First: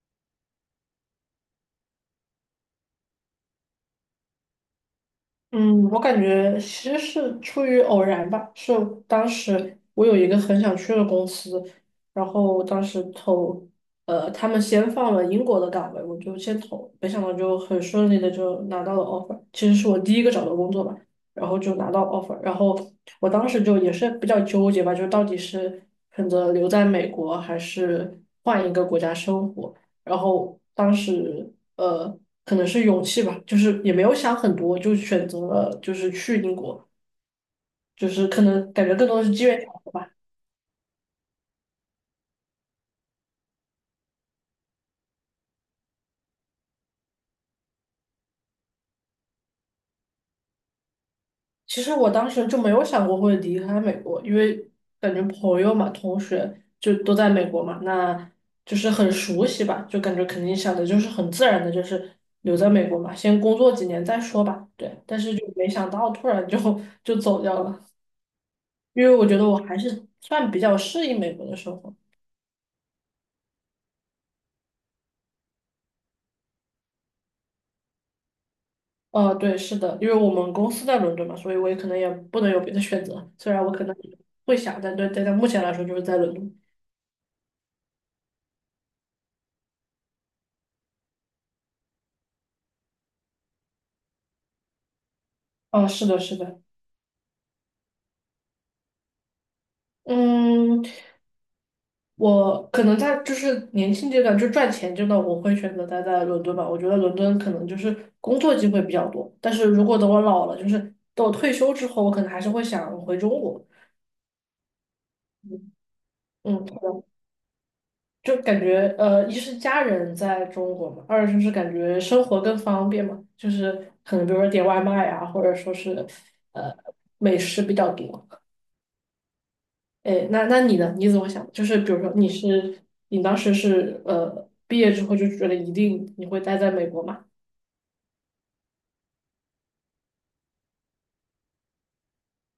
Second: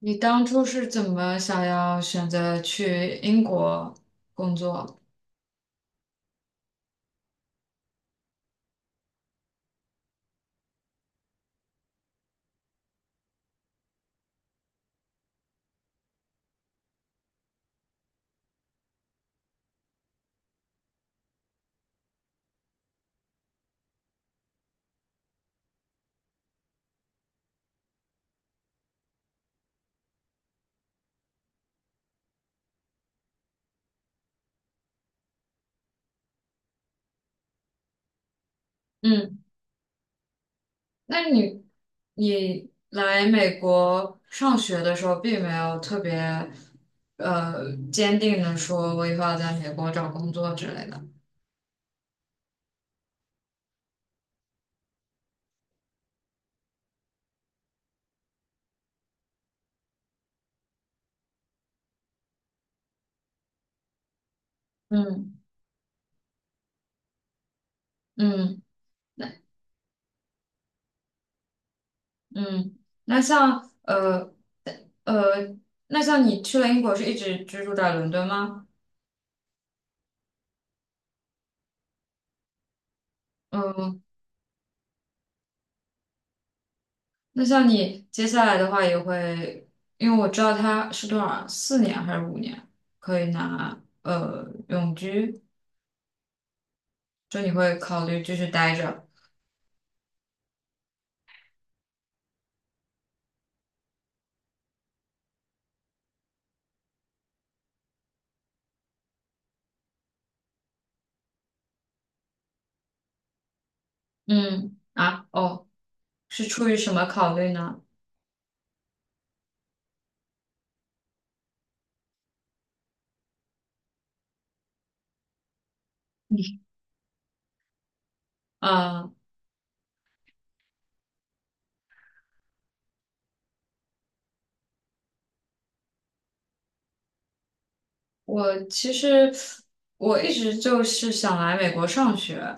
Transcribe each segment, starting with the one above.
你当初是怎么想要选择去英国工作？嗯，我感觉其实是出于偶然吧，是当时我有一个很想去的公司，然后当时投，他们先放了英国的岗位，我就先投，没想到就很顺利的就拿到了 offer，其实是我第一个找的工作吧，然后就拿到 offer，然后我当时就也是比较纠结吧，就到底是选择留在美国还是换一个国家生活。然后当时可能是勇气吧，就是也没有想很多，就选择了就是去英国，就是可能感觉更多的是嗯，机缘巧合吧。那你来美国上学的时候，并没有特别坚定的说我以后要在美国找工作之类的。其实我当时就没有想过会离开美国，因为感觉朋友嘛、同学就都在美国嘛，那就是很熟悉吧，就感觉肯定想的就是很自然的，就是留在美国嘛，先工作几年再说吧。对，但是嗯就没想到突然就走掉了，嗯，因为我那觉得我还是算比较适应美国的生活。嗯，那像呃呃，那像你去了英国，是一直居住在伦敦吗？对，是的，因为我们公司在伦敦嘛，所以我也可能也不能有别的选择。虽然我可能嗯，会想，但对，但在目前来说就是在伦敦。那像你接下来的话也会，因为我知道他是多少，4年还是五年可以拿永居，啊，是的，是的，就你会考虑继续待着。嗯，我可能在就是年轻阶段就赚钱阶段，我会选择待在伦敦吧。我觉得伦敦可能就是工作机会比较多，但是如果等我老了，就是等我退休之后，我可能还是会想回中国。嗯啊哦，嗯，是嗯，出于什么考虑呢？就感觉一是家人在中国嘛，二就是感觉生活更方便嘛，就是可能比如说点外卖啊，或者说是呃美食比较多。啊，哎，那你呢？你怎么想？就是比如说你当时是毕业之后就觉得一定你会待在美国嘛？我其实我一直就是想来美国上学，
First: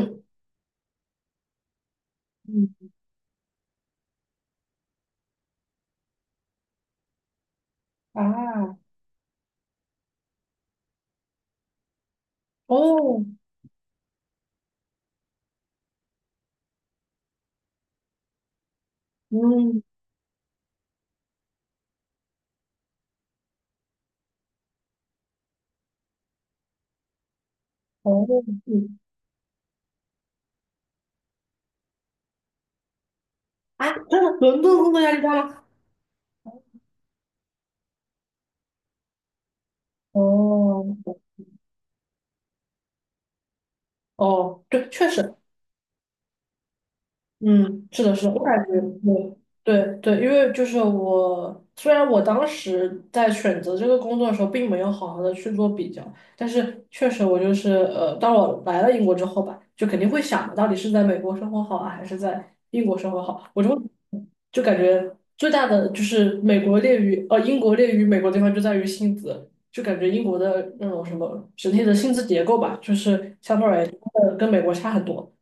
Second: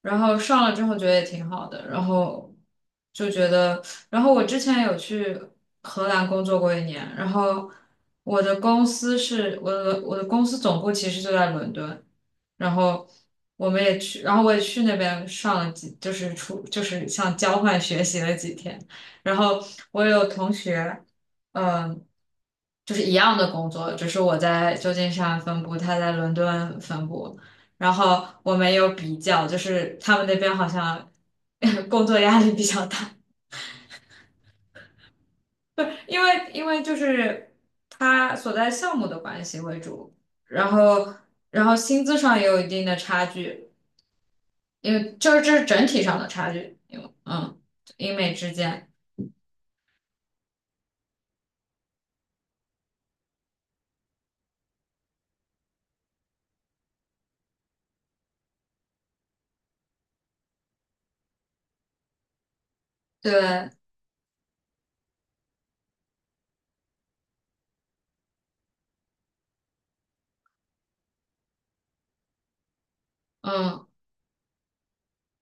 然后上了之后觉得也挺好的，然后嗯就觉得，然后我之前有去荷兰工作过一年，然后我的啊公司是我的公司总部其实就在伦敦，然后哦我们也去，然后我也去那边上了几，就是出就是像交换学习了几天，然后嗯我有同学。嗯。就是一样的工作，只是我在旧金山分部，他在伦敦分部。然后哦我没有嗯。比较，就是他们那边好像 工作压力比较大。啊，真的伦敦工作压力大吗？不是因为就是他所在项目的关系为主，然哦后然后薪资上也有一定的差距，哦，对，因确为就实。是这是整体上的差距，因为嗯，是英的，是的，美我之感觉间，对对对，因为就是我，虽然我当时在选择这个工作的时候，并没有好好的去做比较，但是确实我就是当我来了英国之后吧，就肯定会想的到底是在美国生活好啊，还是在英国生活好，我对，会就感觉最大的就是美国劣于呃英国劣于美国的地方就在于薪资，就感觉英国的那种什么整体的薪资结构吧，就是相对而嗯言真的跟美国差很多，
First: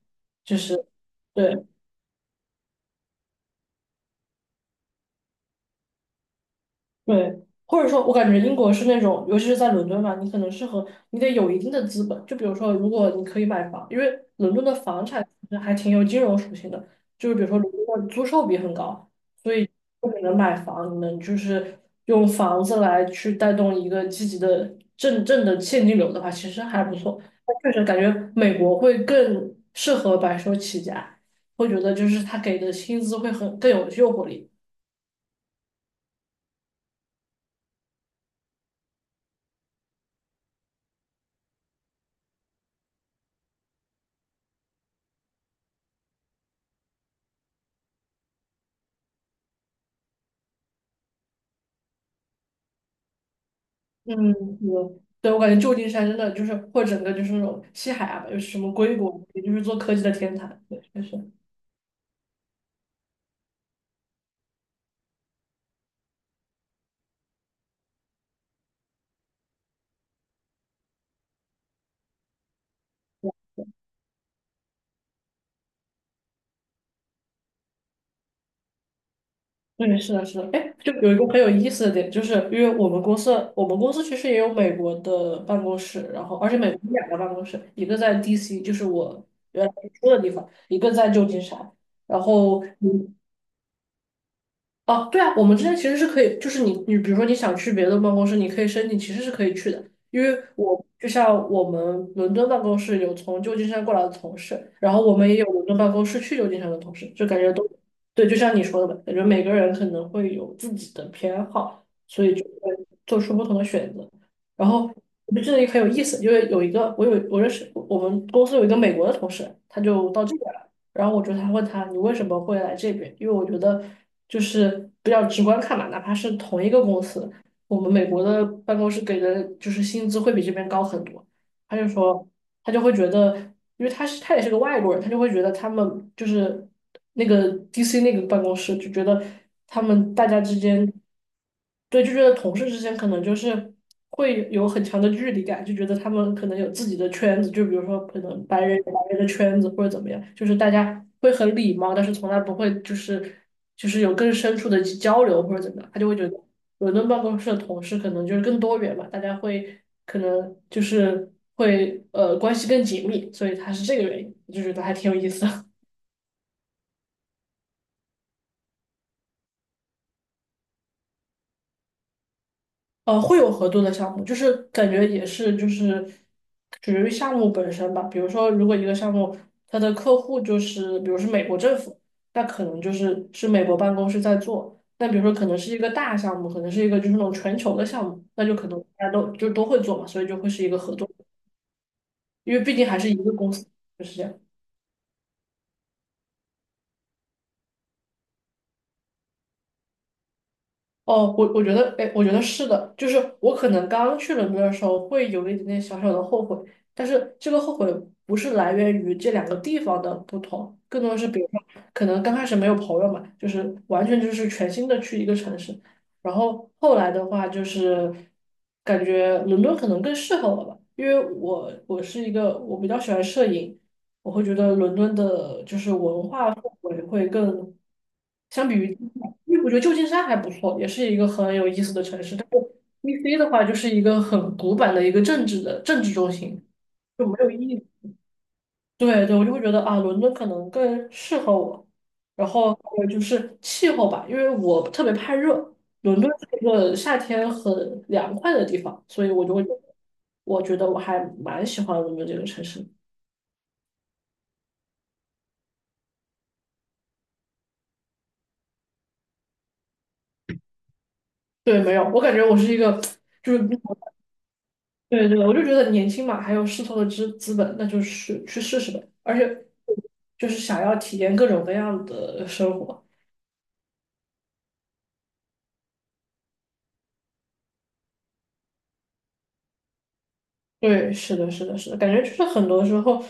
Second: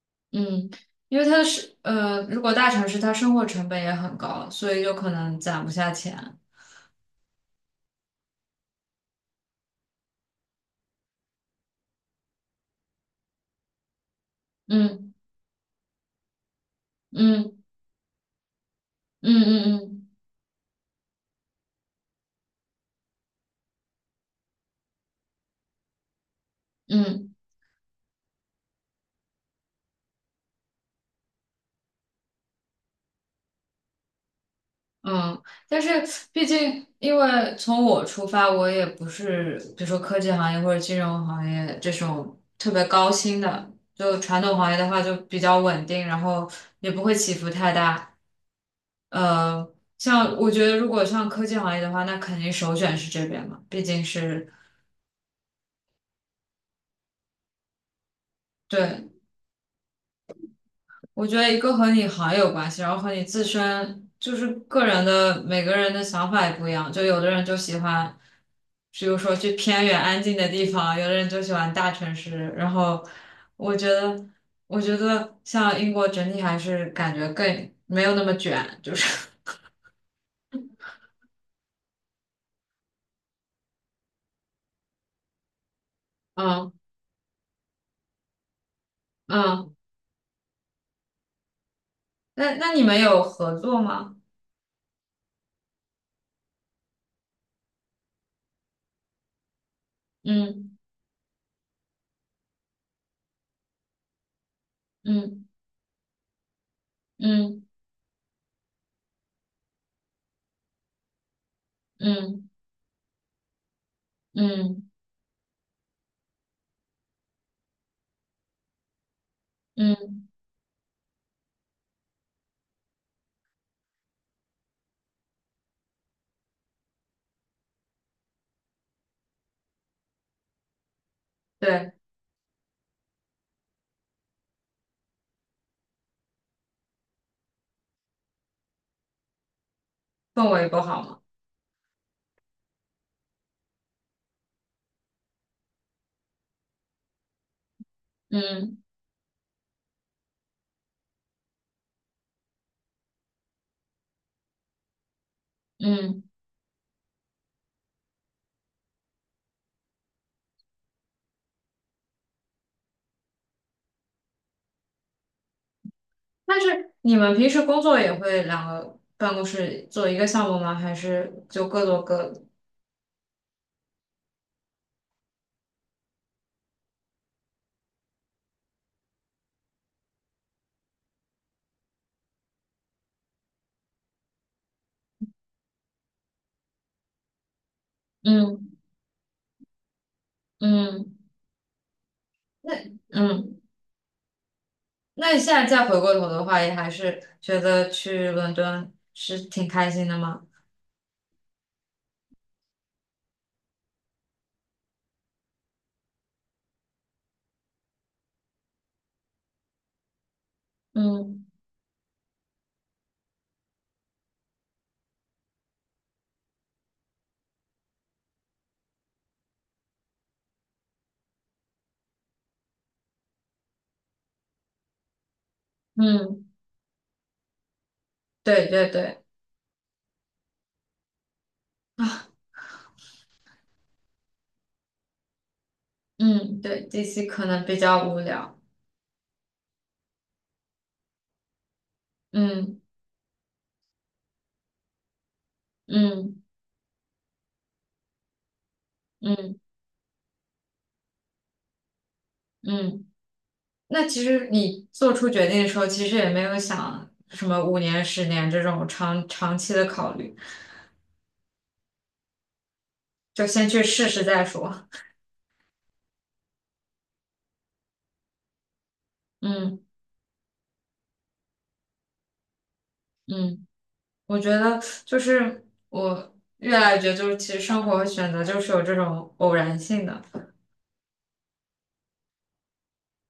就嗯，是。因为他对。是呃，如果大城市它生活成本也很高，所以就可能攒不下钱。对，或者说，我感觉英国是那种，尤其是在伦敦嘛，你可能适合，你得有一定的资本。就比如说，如果你可以买房，因为伦敦的房产其实还挺有金融属性的，就是比如说嗯如果的租售比很高，嗯所以嗯如嗯果你能买房，你能就是用房子来去带动一个积极的正的现金流的话，其实还不嗯嗯。错。嗯但确实感觉美国会更适合白手起家，会觉得就是他给的薪资会很更有诱惑力。嗯，但是毕竟，因为从我出发，我也不是比如说科技行业或者金融行业这种特别高薪的，就传统行业的话就比较稳定，然后也不会起伏太大。呃，像我觉得如果像科技行业的话，那肯定首选是这边嘛，毕竟嗯，是。对，对，我感觉旧金山真的就是，或者整个就是那种西海岸吧，就是什么硅对。谷，也就是做科技的天堂。对，确实，我觉得一个和你行业有关系，然后和你自身就是个人的每个人的想法也不一样。就有的人就喜欢，比如说去偏远安静的地方，有的人就喜欢大城市。然后我觉得，我觉得像英国整体还是感觉更没有那么卷，就是。 对，是的，是的。哎，就有一个很有意思的点，就是因为我们公司其实也有美国的办公室，然 后而且美嗯国有两个办公室，一个在 DC，就是我原来嗯。住的地方，一个在旧金山。然那后那你们有合作吗？哦，对啊，我们之间其实是可以，就是你比如说你想去别的办公室，你可以申请，其实是可以去的。因为嗯我就像我们伦敦办公室有从旧金山过来的同事，然后我们也嗯有伦敦办公室去旧金山的同事，就感觉嗯都对，就像你说的吧，感觉每个人可能会有自己的偏好，所以就嗯会做出不同的选择。嗯然后嗯我就记得也很有意思，因为有一个我有我认识我们公司有一个美国的同事，他就到嗯这边来。然后我就他问他你为什么会来这边？因为我觉得就是比较直观看嘛，哪怕是同一个公司，我们美国的办公室给的就是薪资会比这边高很多。他就对，说他就会觉得，因为他也是个外国人，他就会觉得他们就是那个 DC 那个办公室就觉得他们大家氛之围不间，好吗？对，就觉得同事之间可能就是会有很强的距离感，就觉得他们可能有自己的圈子，就比如说可能白人嗯有白人的圈子或者怎么样，就是大家会很礼貌，但是从来不会就是。就是有更深处的交流或者怎么样，他就会觉嗯。得伦敦办公室的同事可能就是更多元嘛，大家会可能就是会关系更紧密，所以他是这个原因，我就觉得还挺有意思的。但是你们平时工作也会两个办公室做一个项目吗？还是就各做各的？会有合作的项目，就是感觉也是就是属于项目本身吧。比如说，如果一个项目它的客户就是，比如是美国政府，那可能是美国办公室在做。那比如说，可能是一个大项目，可能是一个就是那种全球的项目，那就可嗯能大家都就都会做嘛，所以就会是一个合作，嗯，因为那毕竟还是一个公嗯，司，就是这样。那你现在再回过头的话，也还是觉得去伦敦是挺开心的吗？哦，我觉得，哎，我觉得是的，就是我可能刚去伦敦的时候会有一点点小小的后悔，但是这个后悔不是来源于这两个地方的不同，更多的是比嗯如说，可能刚开始没有朋友嘛，就是完全就是全新的去一个城市，然后后来的话就是感觉伦敦可能更适合我吧，因为我我是一个我比较喜欢摄影，我会觉得伦敦的就是文嗯，化氛围对对对，因为我觉得旧金山还不错，也是一个很有意思的城市。但是 DC 的话，就是一个很古板的一个政治中嗯心，对就，DC 没可有意能比义。较无聊。对对，我就会觉得啊，伦敦可能更适合我。然后嗯还有就是气候吧，因为我特别怕热，伦敦嗯是一个夏天很凉快的地方，所以我就嗯会，我觉得我还蛮喜欢伦敦这个城市。嗯，那其实你做出决定的时候，其实也没有想什么五年、10年这种长期的考虑，对，没有，我感觉我是一个，就就是先去试试再说。对对，我就觉得年轻嘛，还有试错的资本，那就是去试试呗。而且嗯就是想要体验各种各样的生活。嗯，我觉得就是我越来越觉得，就是其实生活和选择就是有这种偶然性的，对，是的，是的，是的，感觉就是很多时候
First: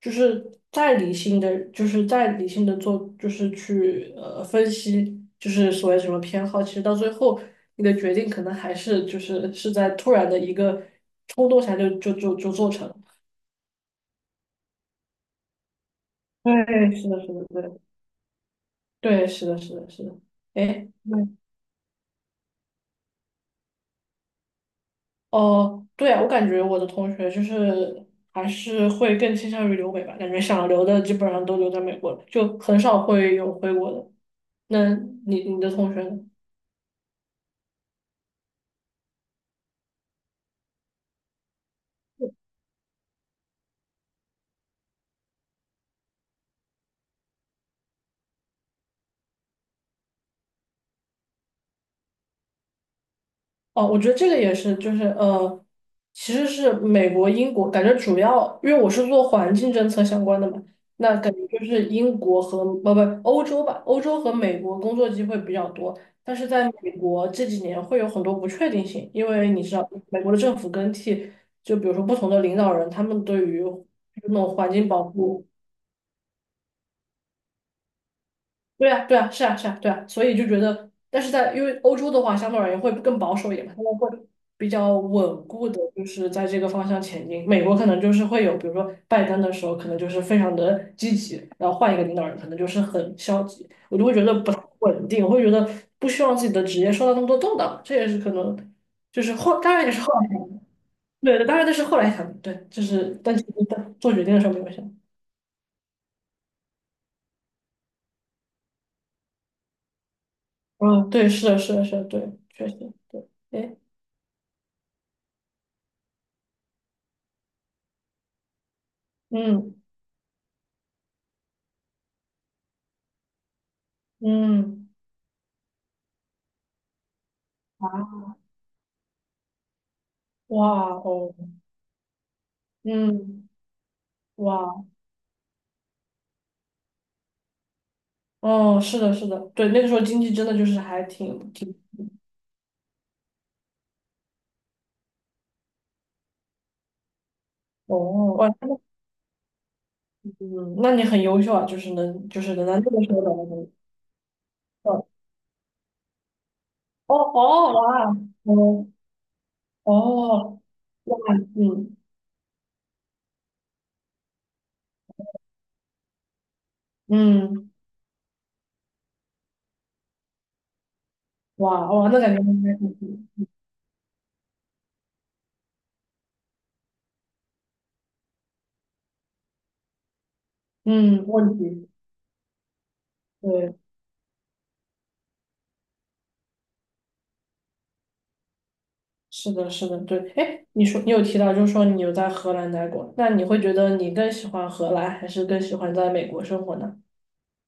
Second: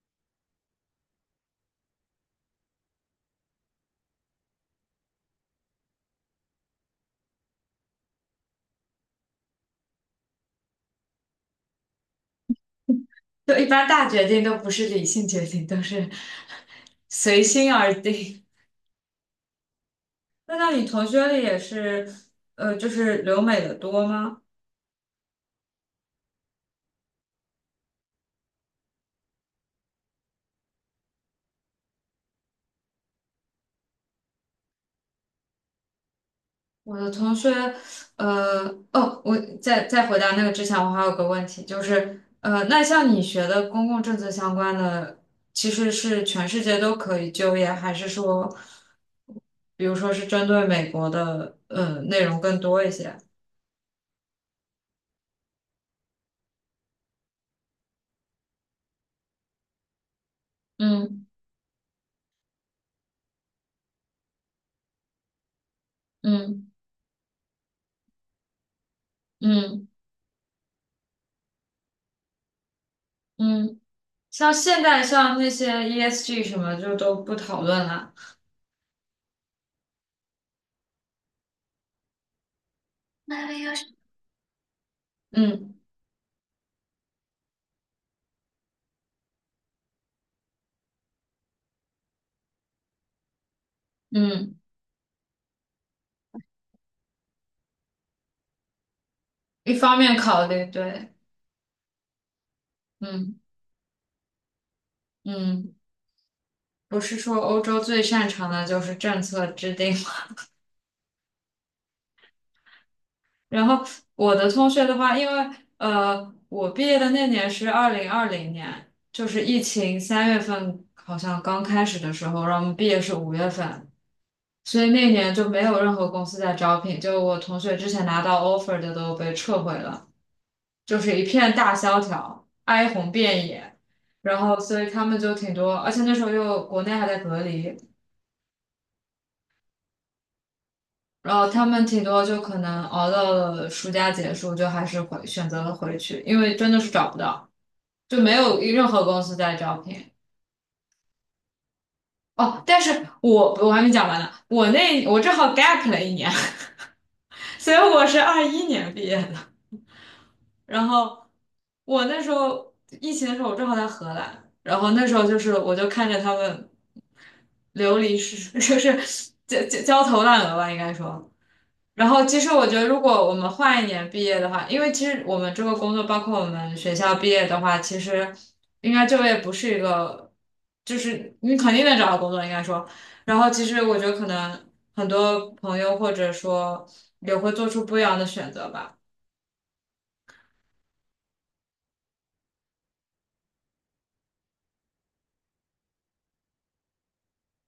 就是再理性的，就是再理性的做，就是去分析，就是所谓什么偏好，其实到最后你的决定可能还是是在突然的一个冲动下就做成了。就一般大决定都不是理性决定，都是。 对，是的，是随的，心对，而定。对，是的，是的，是的。那你哎。同学里也是，就是留美的多吗？哦，对啊，我感觉我的同学就是还是会更倾向于留美吧，感觉想留的基本上都留在美国了，就很少会有回国的。那你的同学呢？我的同学，呃，哦，我在回答那个之前，我还有个问题，就是，那像你学的公共政策相关的，其实是全世界都可以就业，还是说，比如说是针对美国的，内容更多一些？哦，我觉得这个也是，就是其实是美国、英国，感觉主要，因为我是做环境政策相关的嘛，那嗯感觉就是英国和不欧洲吧，欧洲和美国工作机会比较多，但是在嗯美国这几年会有很多不确定性，因为你知嗯道，美国的政府更替，就比如说不同的领导人，他们对于嗯，那种像环现境在保像护那些 ESG 什么就都不讨论了。对啊，对啊，是啊，是啊，对啊，所以就觉得，但是因为欧洲的话，相对而言会更保守一点嘛，他们会比较稳固嗯的，就是在这个方向前进。美国可能就是会有，比如说拜登的时候，可能就是非常的积极，然后换一个领导人，可能就是很消极，我就会觉得不嗯，太稳定，我会觉得不希望自己的职业受到那么多动荡，这也是可能，就是后，一当然也方是后面来，考虑，对，对，当然这是后来想的对，就是，但嗯其实在做决定的时候没有想，嗯。不是说欧洲最擅长的就是政策制定吗？嗯，对，是的，是的，是的，对，确实，对，然哎，后我的同学的话，因为我毕业的那年是2020年，就是疫嗯。情3月份好像刚开始的时候，然后我们毕业是5月份，所嗯，以那年就没有任何公司在招聘，就我同学之前啊，拿到 offer 的都被撤回了，哇就是一哦，片大萧条，哀鸿遍嗯，野。然后所哇，以他们就挺多，而且那时候又国内还在隔离，哦，是的，是的，对，那个时候经济真的就是还然后挺他挺，们挺多就可能熬到了暑假结束，就还是回选择了回去，因为真的是找不到，哦，就没哇，有那任何公司在招聘。嗯，那你很优秀啊，就是能，就是哦，能但在那个是时候找到我工我还没讲完呢，我作，那哦我正好 gap 了一年。所哦，以哇，我是二一哦年毕业的。哦，然哇，后嗯我那时候疫情的时候，我正好在荷兰，然后那时候就是我就看着他们嗯，流离失，就是焦头烂额吧，应该说。哇然哇，那后，感其觉实应我觉该得，挺如果我们挺，换一年毕业的话，因为其实我们这个工作，包括我们学校毕业的话，其实应该就业不是一个，就嗯，是你问肯定题，能找到工作，应该说。然后，其对，实我觉得可能很多朋友或者说也会做出不一样的选择吧。是的，是的，对，哎，你说你有提到，就是说你有在荷兰待过，那你会觉得你更喜欢荷兰，还是更喜欢在美国生活呢？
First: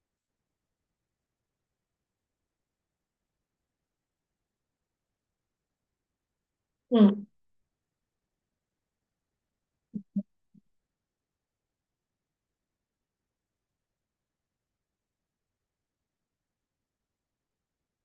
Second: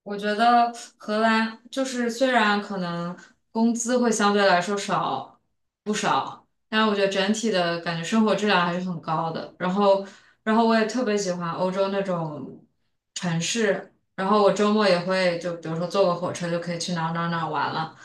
我觉得荷兰就是虽然可能工资会相对来说少不少，但是我觉得嗯。整体的感觉生活质量还是很高的。然后，然后我也特别喜欢欧洲那种城市。然后我周末也会就比如说坐个火车就可以去哪儿哪儿哪儿玩了。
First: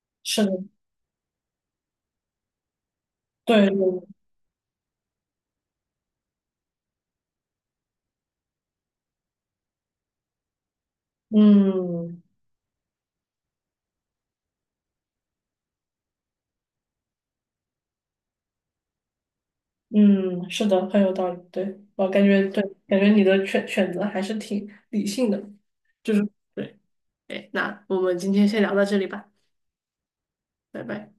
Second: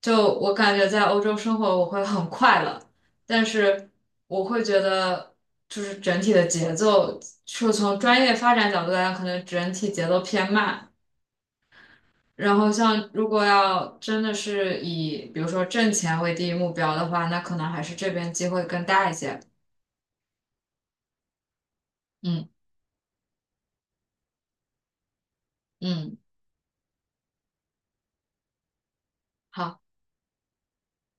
就是我的，感觉在欧洲生活我会很快乐，但对，是对我会觉得就是整体的节奏，就从专业发展角度来讲，可能整体节奏偏慢。嗯然后像如果要真的是以比如说挣钱为第一目标的话，那可能还是这边机会更大一些。嗯，是的，很有道理。对，我感觉嗯对，感觉你的选择还是挺理性的，就嗯。是对。哎，那我们今天先聊到这里吧，好。拜拜。